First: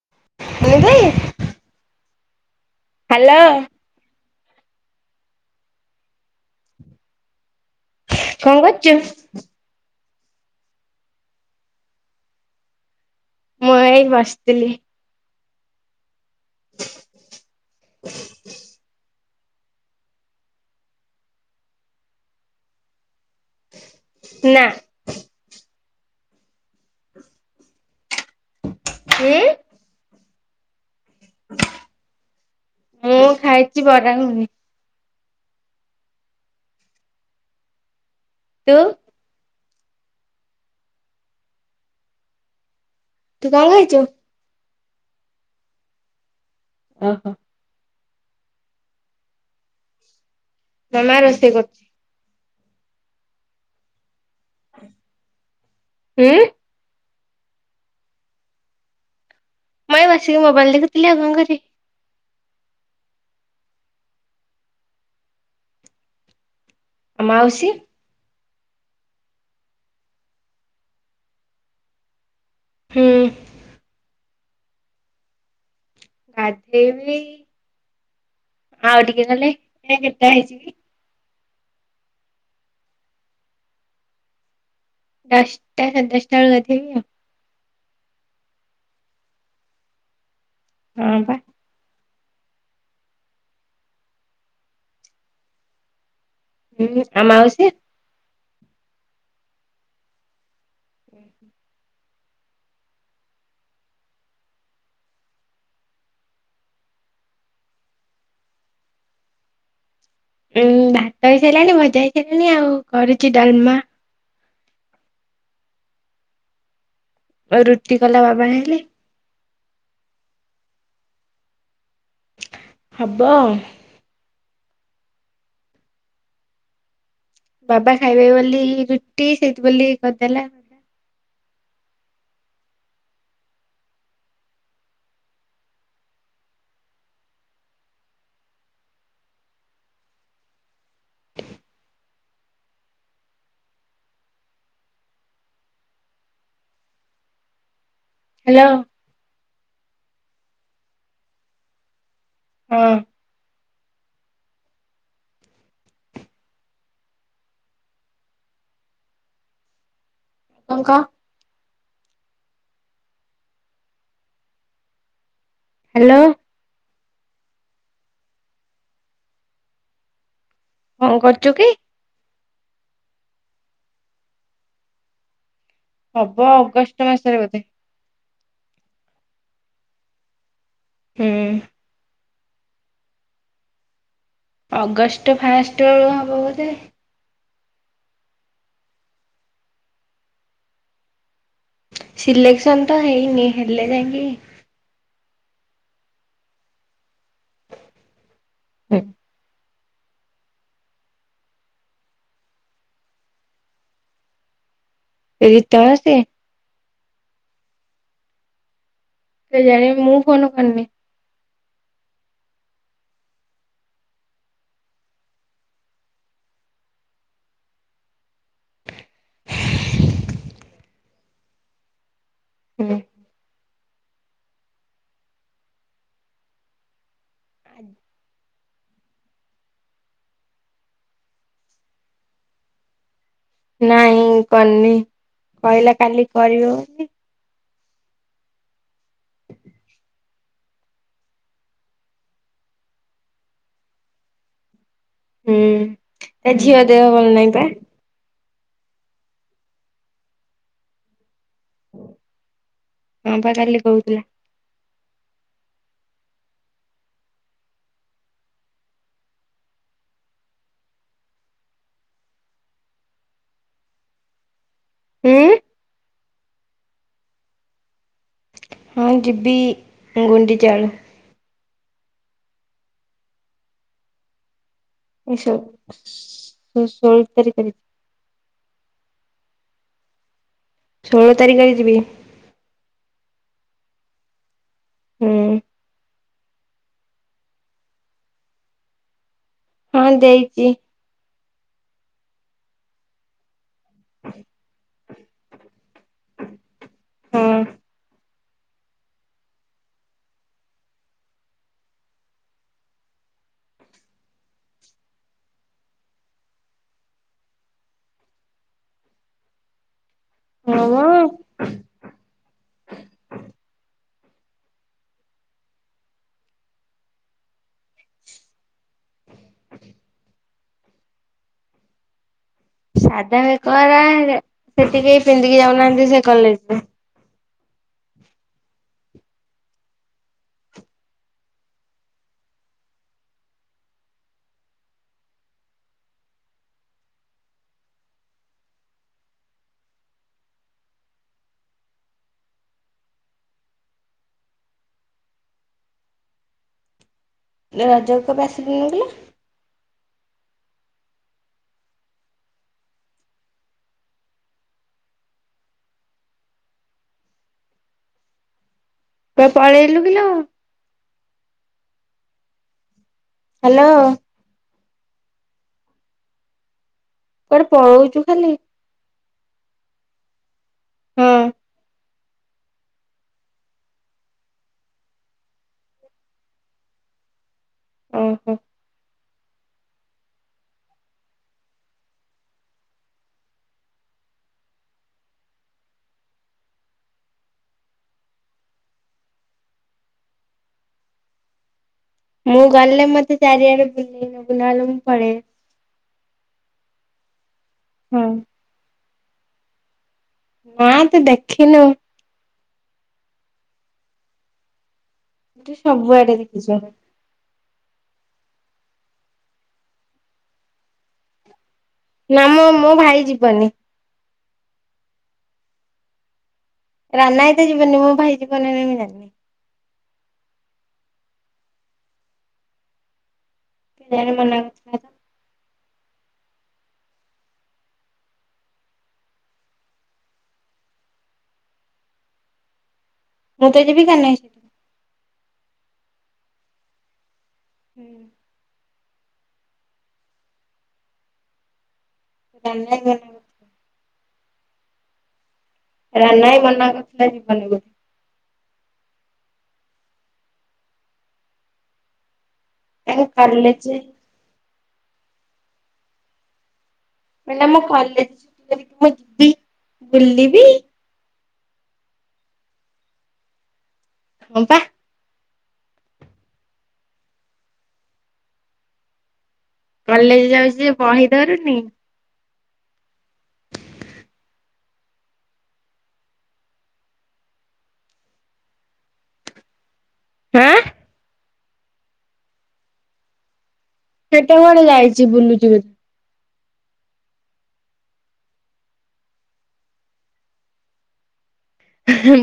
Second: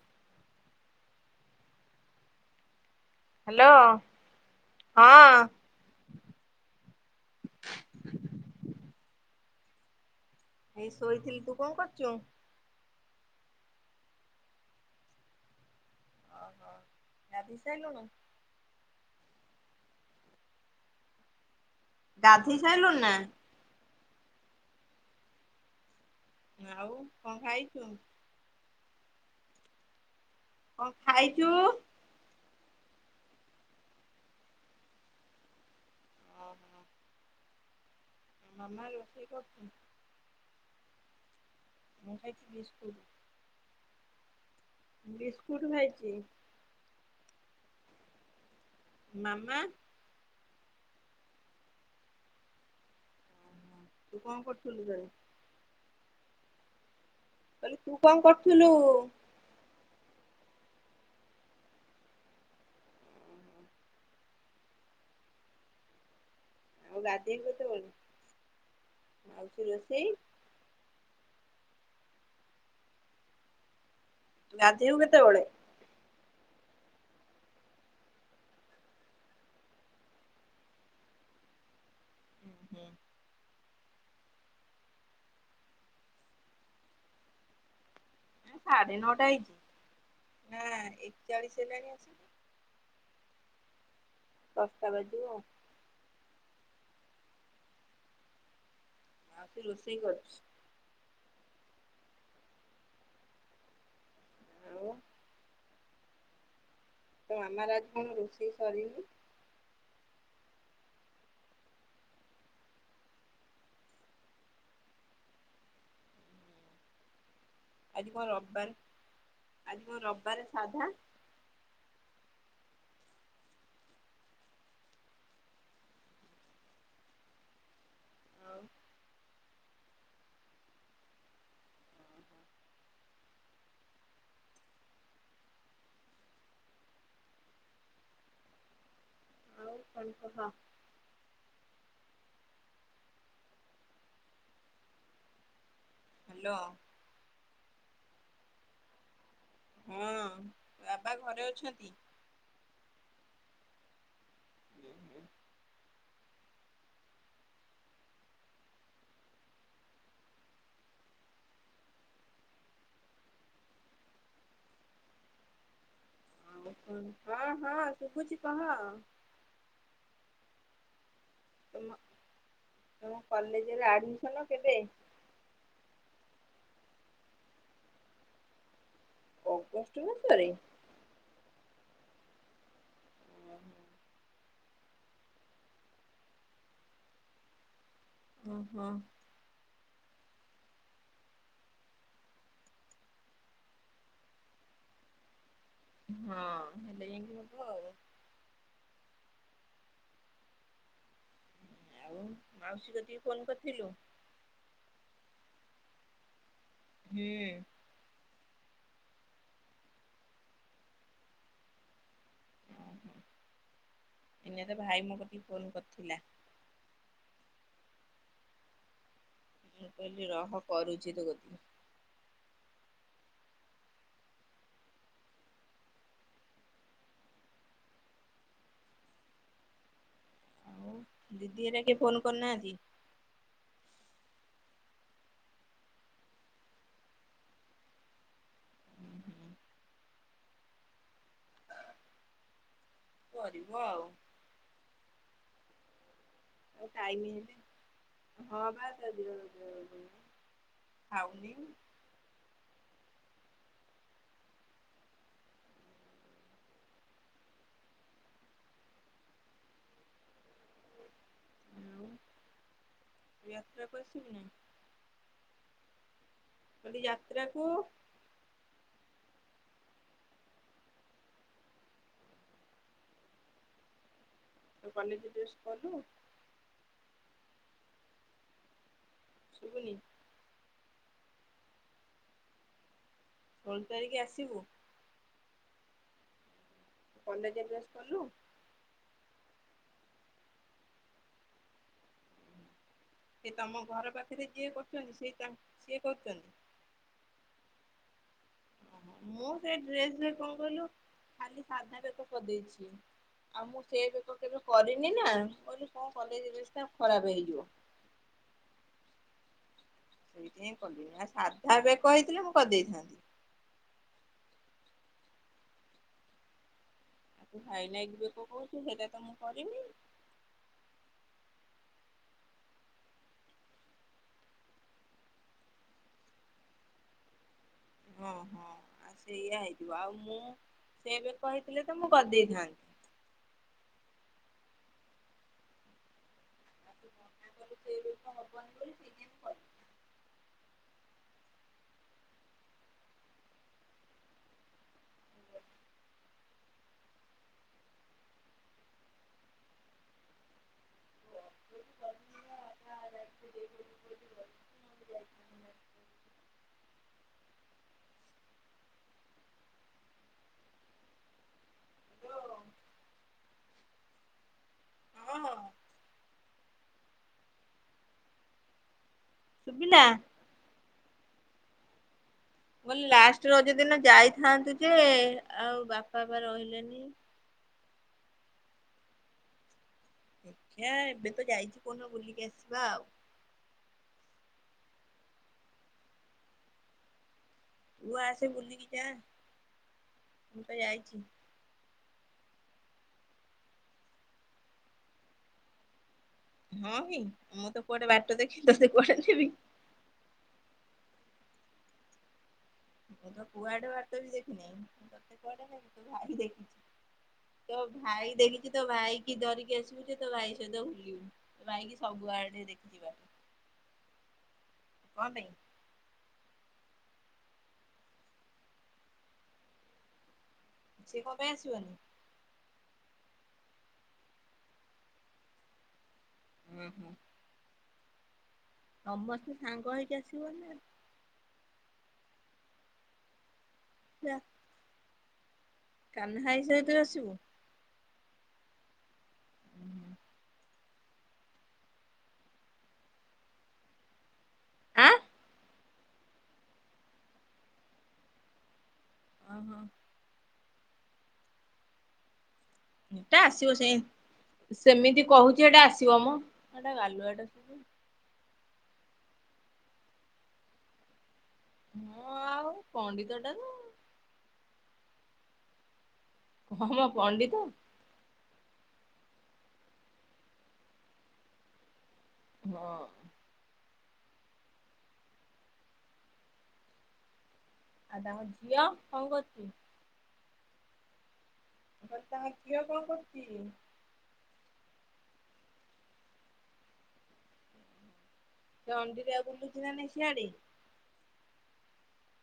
[unintelligible] Hello hello ହଁ। କଣ କରୁଛୁ? ଏଇ ଶୋଇଥିଲି ତୁ କଣ କରୁଚୁ? ମୁଁ ଏଇ ବସିଥିଲି। ଓହୋ ଗାଧେଇ ସାଇଲୁଣି। ଗାଧେଇ ସାଇଲୁଣୁୁ ନା। ନା। ଆଉ କଣ ଖାଇଛୁ? ଉଁ। କଣ ଖାଇଚୁ? ମୁଁ ଖାଇଛି ବରା ଗୁଗୁନି। ତୁ ମାମା ରୋଷେଇ କରୁଛି। ମୁଁ ଖାଇଛି ବିସ୍କୁଟ୍। ତୁ କଣ ଖାଇଛୁ? ବିସ୍କୁଟ୍ ଖାାଇଛି। ଓହୋ। ମାମା। ମାମା ରୋଷେଇ କରୁଛି। ତୁ କଣ କରୁଥିଲୁ ତାହେଲେ? ହୁଁ। କହିଲି ତୁ କଣ କରୁଥିଲୁ? ମୁଁ ଏଇ ବସିକି ମୋବାଇଲ ଦେଖୁଥିଲି ଆଉ କଣ କରିବି। ଆଉ ଗାଧେଇବୁ କେତେବେଳେ ଆଉ ରୋଷେଇ। ହୁଁ। ଗାଧେଇବୁ କେତେବଳେ? ଗାଧେଇବି ଆଉ ଟିକେ ଗଲେ ଏଇନା କେତେଟା ହେଇଛି କି? ହୁଁ। ଦଷ୍ଟା ସାଢେଦଷ୍ଟା ବେଳକୁ ଗାଧେଇବି ଆଉ। ସାଢ଼େ ନଅଟା ହେଇଛି ହୁଁ ଆଉ ହଁ ପା ଏକଚାଳିଶ ହେଲେ ଦଷ୍ଟା ବାଜୁ ଉଁ ହୁଁ ଆଉ ମାଉସୀ? ଯାଉଛି ରୋଷେଇ କରୁଛି। ଉଁ ହୁଁ। ଆଉ। ତୋ ମମାର ଆଜି କଣ ରୋଷେଇ ସରିନି। ଉଁ ଭାତ ହେଇସାରିଲାଣି ମଜା ହେଇସାରିଲାଣି ଆଉ କରୁଛି ଡାଲମା। ରୁଟି ଆଜି କଲା କଣ ବାବା ରବିବାର ହେଲେ ଆଜି କଣ ରବିବାର ସାଧା। ହବ ଆଉ। ବାବା ଖାଇବେ ଆଉ ବୋଲି ରୁଟି ସେଇଥୀ ବୋଲି କରିଦେଲା। ଆଉ କଣ କହ। ହାଲୋ। ହ୍ୟାଲୋ। ହଁ ବାବା ଘରେ ଅଛନ୍ତି। ହଁ। ଯାଇଥିଲେ। କଣ କହ। ହ୍ୟାଲୋ। ଆଉ ହଁ ହଁ ଶୁଭୁଛି କହ। କଁ କରୁଛୁ କି? ତମ ତମ କଲେଜରେ ଆଡମିସନ କେବେ। ହବ ଅଗଷ୍ଟ ମାସରେ ବୋଧେ। ଅଗଷ୍ଟ ମାସରେ। ହୁଁ। ଓ ହୋ। ଅଗଷ୍ଟ ଫାଷ୍ଟ ବେଳୁ ହବ ବୋଧେ। ଅ ହଁ। ସିଲେକ୍ସନ ତ ହେଇନି ହେଲେ ଯାଇକି ହଁ ହେଲେ ଯାଇକି ହବ ଆଉ। ହୁଁ। ଆଉ ମାଉସୀ କତିକୁ ଫୋନ କରିଥିଲୁ। ଏଇ ତାସେ। ହୁଁ। କେଜାଣି ମୁଁ ଫନ କରନି। ଏଇନେତ ତ ଭାଇ ମୋ କତିକି ଫୋନ କରିଥିଲା। ମୁଁ କହିଲି ରହ କରୁଛି ତୋ କତିକି। ହୁଁ। ଆଉ ଦିଦି ହେରା କେ ଫୋନ କରିନାହାନ୍ତି। ନାଇଁ କରିନି କହିଲା କାଲି କରିବ ବୋଲି। କରିବ ଆଉ। ହୁଁ ତା ଆଉ ଝିଅ ଦେହ ଟାଇମ ଭଲ ହେଲେ ନହିଁ ପା। ହଁ ବା ତାଦେହ [inaudible] ଖାଉନି। ହଁ ବା କାଲି କହୁଥିଲା। ଆଉ ଯାତ୍ରା କୁ ଆସିବୁନା। ହଁ। କହିଲି ଯାତ୍ରାକୁ। ହଁ ଜିବି ଗୁଣ୍ଡଚା ବେଳକୁ। ତୁ କଲେଜ ଡ୍ରେସ କଲୁ? ଏ ସୋ [inaudible] କରି। ଶୁଭୁନି। ଷୋହଳ ତାରିଖରେ ଯିବି। ଷୋଳ ତାରିଖ ଆସିବୁ। ହୁଁ। କଲେଯେ ଡ୍ରେସ କଲୁ ହଁ ଦେଇଚି। ସେ ତମ ଘର ପାଖରେ ଯିଏ କରୁଚନ୍ତି ସେଇ ସିଏ କରୁଚନ୍ତି। ହଁ ମୁଁ ସେ ଡ୍ରେସ ରେ କଣ କହିଲୁ ଖାଲି ସାଧା ବେକ କରିଦେଇଛି। ଆଉ ମୁଁ ସେ ବେକ କେବେ କରିନି ନା କଲେ କଣ କଲେସ୍ ଖରାପ ହେଇଯିବ। ସେଇଥି ପାଇଁ ହଁ କଲି ମ ଆ ସାଧା ବେକ ହେଇଥିଲେ। ମୁଁ କରିଦେଇଥାନ୍ତି। ଆଉ ତୁ ହାଇ ନାଇିକ ବେକ କହୁଛୁ ସେଇଟା ତ ମୁଁ କରିନି। ସାଧା ବେକ ବାଲା ସେ ସେଠି କେହି ପିନ୍ଧିକି ଯାଉନାହାନ୍ତି ସେ କଲେଜକୁ। ଓ ହୋ। ଆ ସେଇଆ ହେଇଥିବ ଆଉ ମୁଁ ସେ ବେକ ହେଇଥିଲେ ତ ମୁଁ କରିଦେଇଥାନ୍ତି। ମନା କଲୁ ସେ ବେକ ହବନ ବୋଲି ସେଇଥି ପାଇଁ ମୁଁ କଲିନି। ରଜକୁ ତ [unintelligible] ନଥିଲ। [unintelligible] [unintelligible] କୁଆଡ଼େ ପଳେଇଲୁ କିଲୋ ହାଲୋ। ହାଲୋ। ହଁ। କୁଆଡେ ପଳୋଉଚୁ ଖାଲି ସୁବିଲା ହଁ ମୁଁ କହିଲି ଲାଷ୍ଟ ରଜ ଦିନ ଯାଇଥାନ୍ତୁ ଯେ ଆଉ ବାପା ପା ରହିଲେନି। ଓହୋ। ଦେଖିଆ ଏବେ ତ ଯାଇଛି କୋଉଦିନ ବୁଲିକି ଆସିବା ଆଉ। ତୁ ଆସେ ବୁଲିକି ଯା ମୁଁ ତ ଯାଇଚି। ମୁଁ ଗଲେ ମତେ ଚାରିଆଡେ ବୁଲେଇନ ବୁଲାଲେ ମୁଁ ପଳେଇ ଆସିବି। ହଁ କି ମୁଁ ତ କୁଆଡେ ବାଟ ଦେଖିନି ତତେ କୁଆଡେ ନେବି ହଁ ତୁ ଦେଖିନୁ ମୁଁ ତ କୁଆଡେ ବାଟ ବି ଦେଖିନି। ତୁ [unintelligible] ସବୁଆଡେ ଭାଇ ଦେଖିଛୁ ତୋ ଭାଇ ଦେଖି ଭାଇ କି ଧରିକି ଆସିବୁ ତୋ ଭାଇ ସହିତ ବୁଲିବୁ। ତୋ ଭାଇକି ନା ସବୁଆଡେ ମ ମୋ ଦେଖିଛି ଭାଇ ଯିବନି। କଣପାଇଁ? ରାନା ଭାଇ ତ ଜିବନୀ ମୋ ଭାଇ ଜୀବ ନା ନାହିଁ ମୁଁ ଜାଣିନି। ସିଏ କଣ ପାଇଁ ଆସିବନି? କେଜାଣ ମନା କରୁଥିଲା ତ। ଉହୁଁ। ସମସ୍ତେ ସାଙ୍ଗ ହେଇକି ଆସିବ ନା। ମୁଁ ତ ଯିବି କାହ୍ନା ଭାଇ ସହିତ। କାହ୍ନା ଭାଇ ସହିତ ଆସିବୁ ହୁଁ। ଆସିବୁ। [unintelligible] ଆଁ ରାନା ଭାଇ ମନା କରରୁଥିଲା ଜୀବନି ବୋଲି। ଓ ହୋ। ତାଙ୍କ ହେଟା ଆସିବ କଲେଜ ସେ ସେମିତି କହୁଛି ହେଟା ଆସିବ ମ। ଏଟା ଗାଲୁଆଟା କହିଲା ସବୁ। ମୁଁ କଲେଜ ଛୁଟିି କରିକି ମୁଁ ଯିବି ବୁଲିବି ହଁ ଆଉ ପଣ୍ଡିତ ଟା ତ ହଁ ପା। କମ ପଣ୍ଡିତ କଲେଜ ଯାଉଛି ଯେ ବହିି ଦରୁନି, ହଁ। ଆଁ ତାଙ୍କ ଝିଅ, କଣ କରୁଚି? ହାଁ? ମୁଁ କଇଲି ତାଙ୍କ ଝିଅ, କଣ କରୁଚି? ସେଟା କୁଆଡେ ଯାଇଛି, ବୁଲୁଚି ବୋ ସେ ଅଣ୍ଡିରା ଆଉ ବୁଲୁଚି ନା ନହିଁ ସିଆଡେ?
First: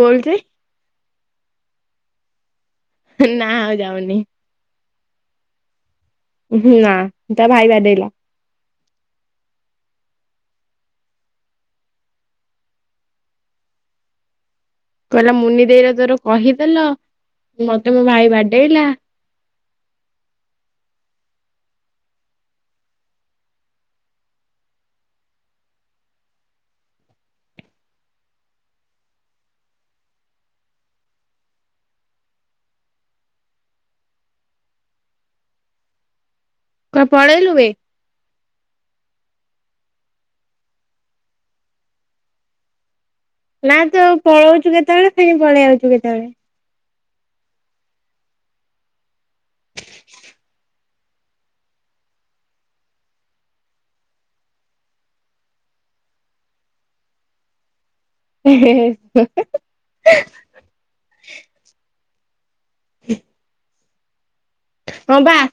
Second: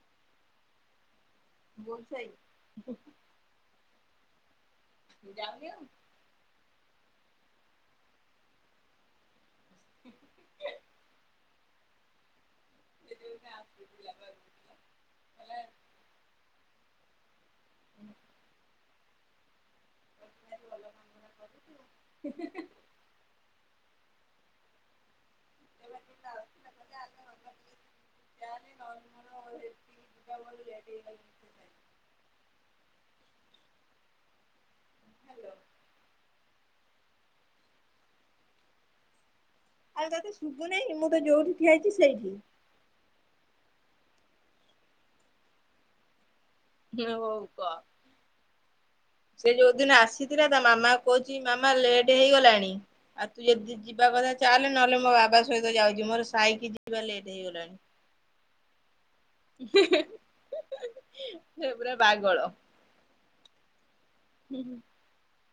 ବୋଲଚି। ବୋଲ ଛେଇ। ନା [inaudible] ଯାଉନି ଆଉ? ହୁଁ ନା, ତା ଭାଇ ବାଡେଇଲା। [inaudible] [unintelligible] କହିଲା, ମୁନି ଦେଇ ତୋର କହିଦେଲ ମତେ ମୋ ଭାଇ ବାଡେଇଲା। [unintelligible] [inaudible] [inaudible] ହ୍ୟାଲୋ। କୁଆଡେ ବଳେଇଲୁ ବେ? ଆଉ ତତେ ଶୁଭୁନହିଁ? ମୁଁ ତ ଯୋଉଠି ଠିଆଇଛି ସେଇଠି। ନା ତୁ ପଳଉଛୁ କେତେବେଳେ ଖଣି ପଳେଇ ଆଉଛୁ କେତେବେଳେ। ହୁଁ ହଉ କହ? ସେ ଯୋଉ ଦିନ ଆସିଥିଲା ତା ମାମା କହୁଛି ମାମା ଲେଟ୍ ହେଇଗଲାଣି, ଆଉ ତୁ ଯଦି ଯିବା କଥା ଚାଲେ ନହେଲେ ମୋ ବାବା ସହିତ ଯାଉଛି, ମୋର ସାଇକି ଯିବା ଲେଟ୍ ହେଇଗଲାଣି। ହେଁ ହେଃ। [inaudible] ସେ ପୁରା ବାଗଳ। [inaudible] ହୁଁ ହୁଁ।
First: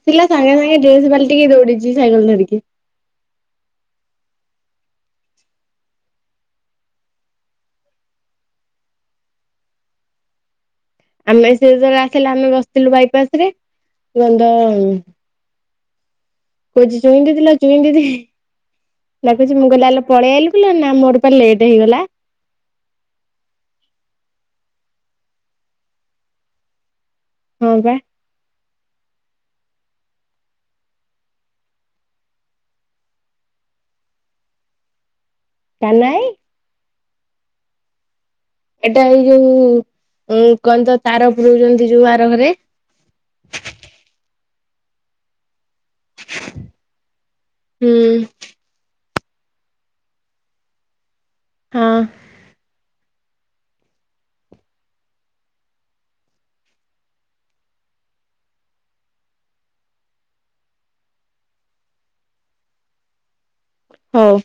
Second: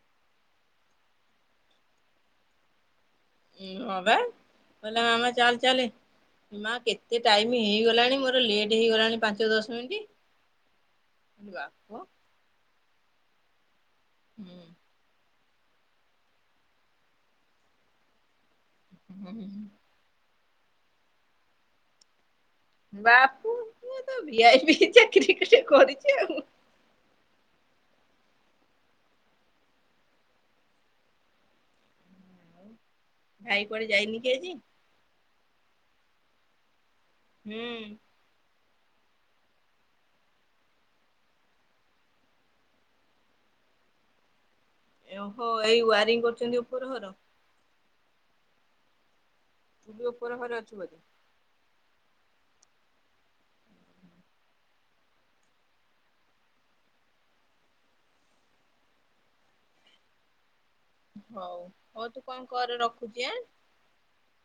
ପିଲା ସାଙ୍ଗେ ସାଙ୍ଗେ ଡ୍ରେସ ବାଲଟିକେ ଦୌଡିିଛି ସାଇକେଲ ଧରିକି। ହୁଁ ଅବା କଇଲା ମାମା ଚାଲେ ଚାଲେ। ମା କେତେ ଟାଇମ ହେଇଗଲାଣି, ମୋର ଲେଟ୍ ହେଇଗଲାଣି ପାଞ୍ଚ ଦଶ ମିନିଟ। ଆମେ ସେ ଜର ଆସିଲା ଆମେ ବସିଥିଲୁ ବାଇପାସ ରେ ଗନ୍ଧ କହୁଛି ଚୁଇଁ ଦିଥିଲ ଚୁଇଁ ଦିଦି ଲଖୁଛି, ମୁଁ ଗଲେ ହେ ପଳେଇ ଆଲୁ ନା ମୋର ଲେଟ୍ ହେଇଗଲା। ବାପୁ ପୁଅ ତୋ ଭିଆଇପି ଚାରିକି ଗୁଟେ କରିଛି ଆଉ। ହଁ ବା। ଭାଇ ପରେ ଯାଇନି କି ଆଜି? କାନା ଇ। ହୁଁ। ଏଇଟା ଏଇ ଯୋଉ ଉ କହନ୍ତ ତାର ପୁରଉଛନ୍ତି, ଯୋଉ ଆର ଘରେ। ହୋ ଏଇ ୱାରିଙ୍ଗ କରୁଛନ୍ତି, ଉପର ଘର। ହୁଁ। ତୁ ବି ଉପରେ ଘରେ ଅଛୁ ବଧେ? ହଁ। ହଉ ହଉ ତୁ କଣ କର ରଖୁଛି ଆଁ। ହଉ।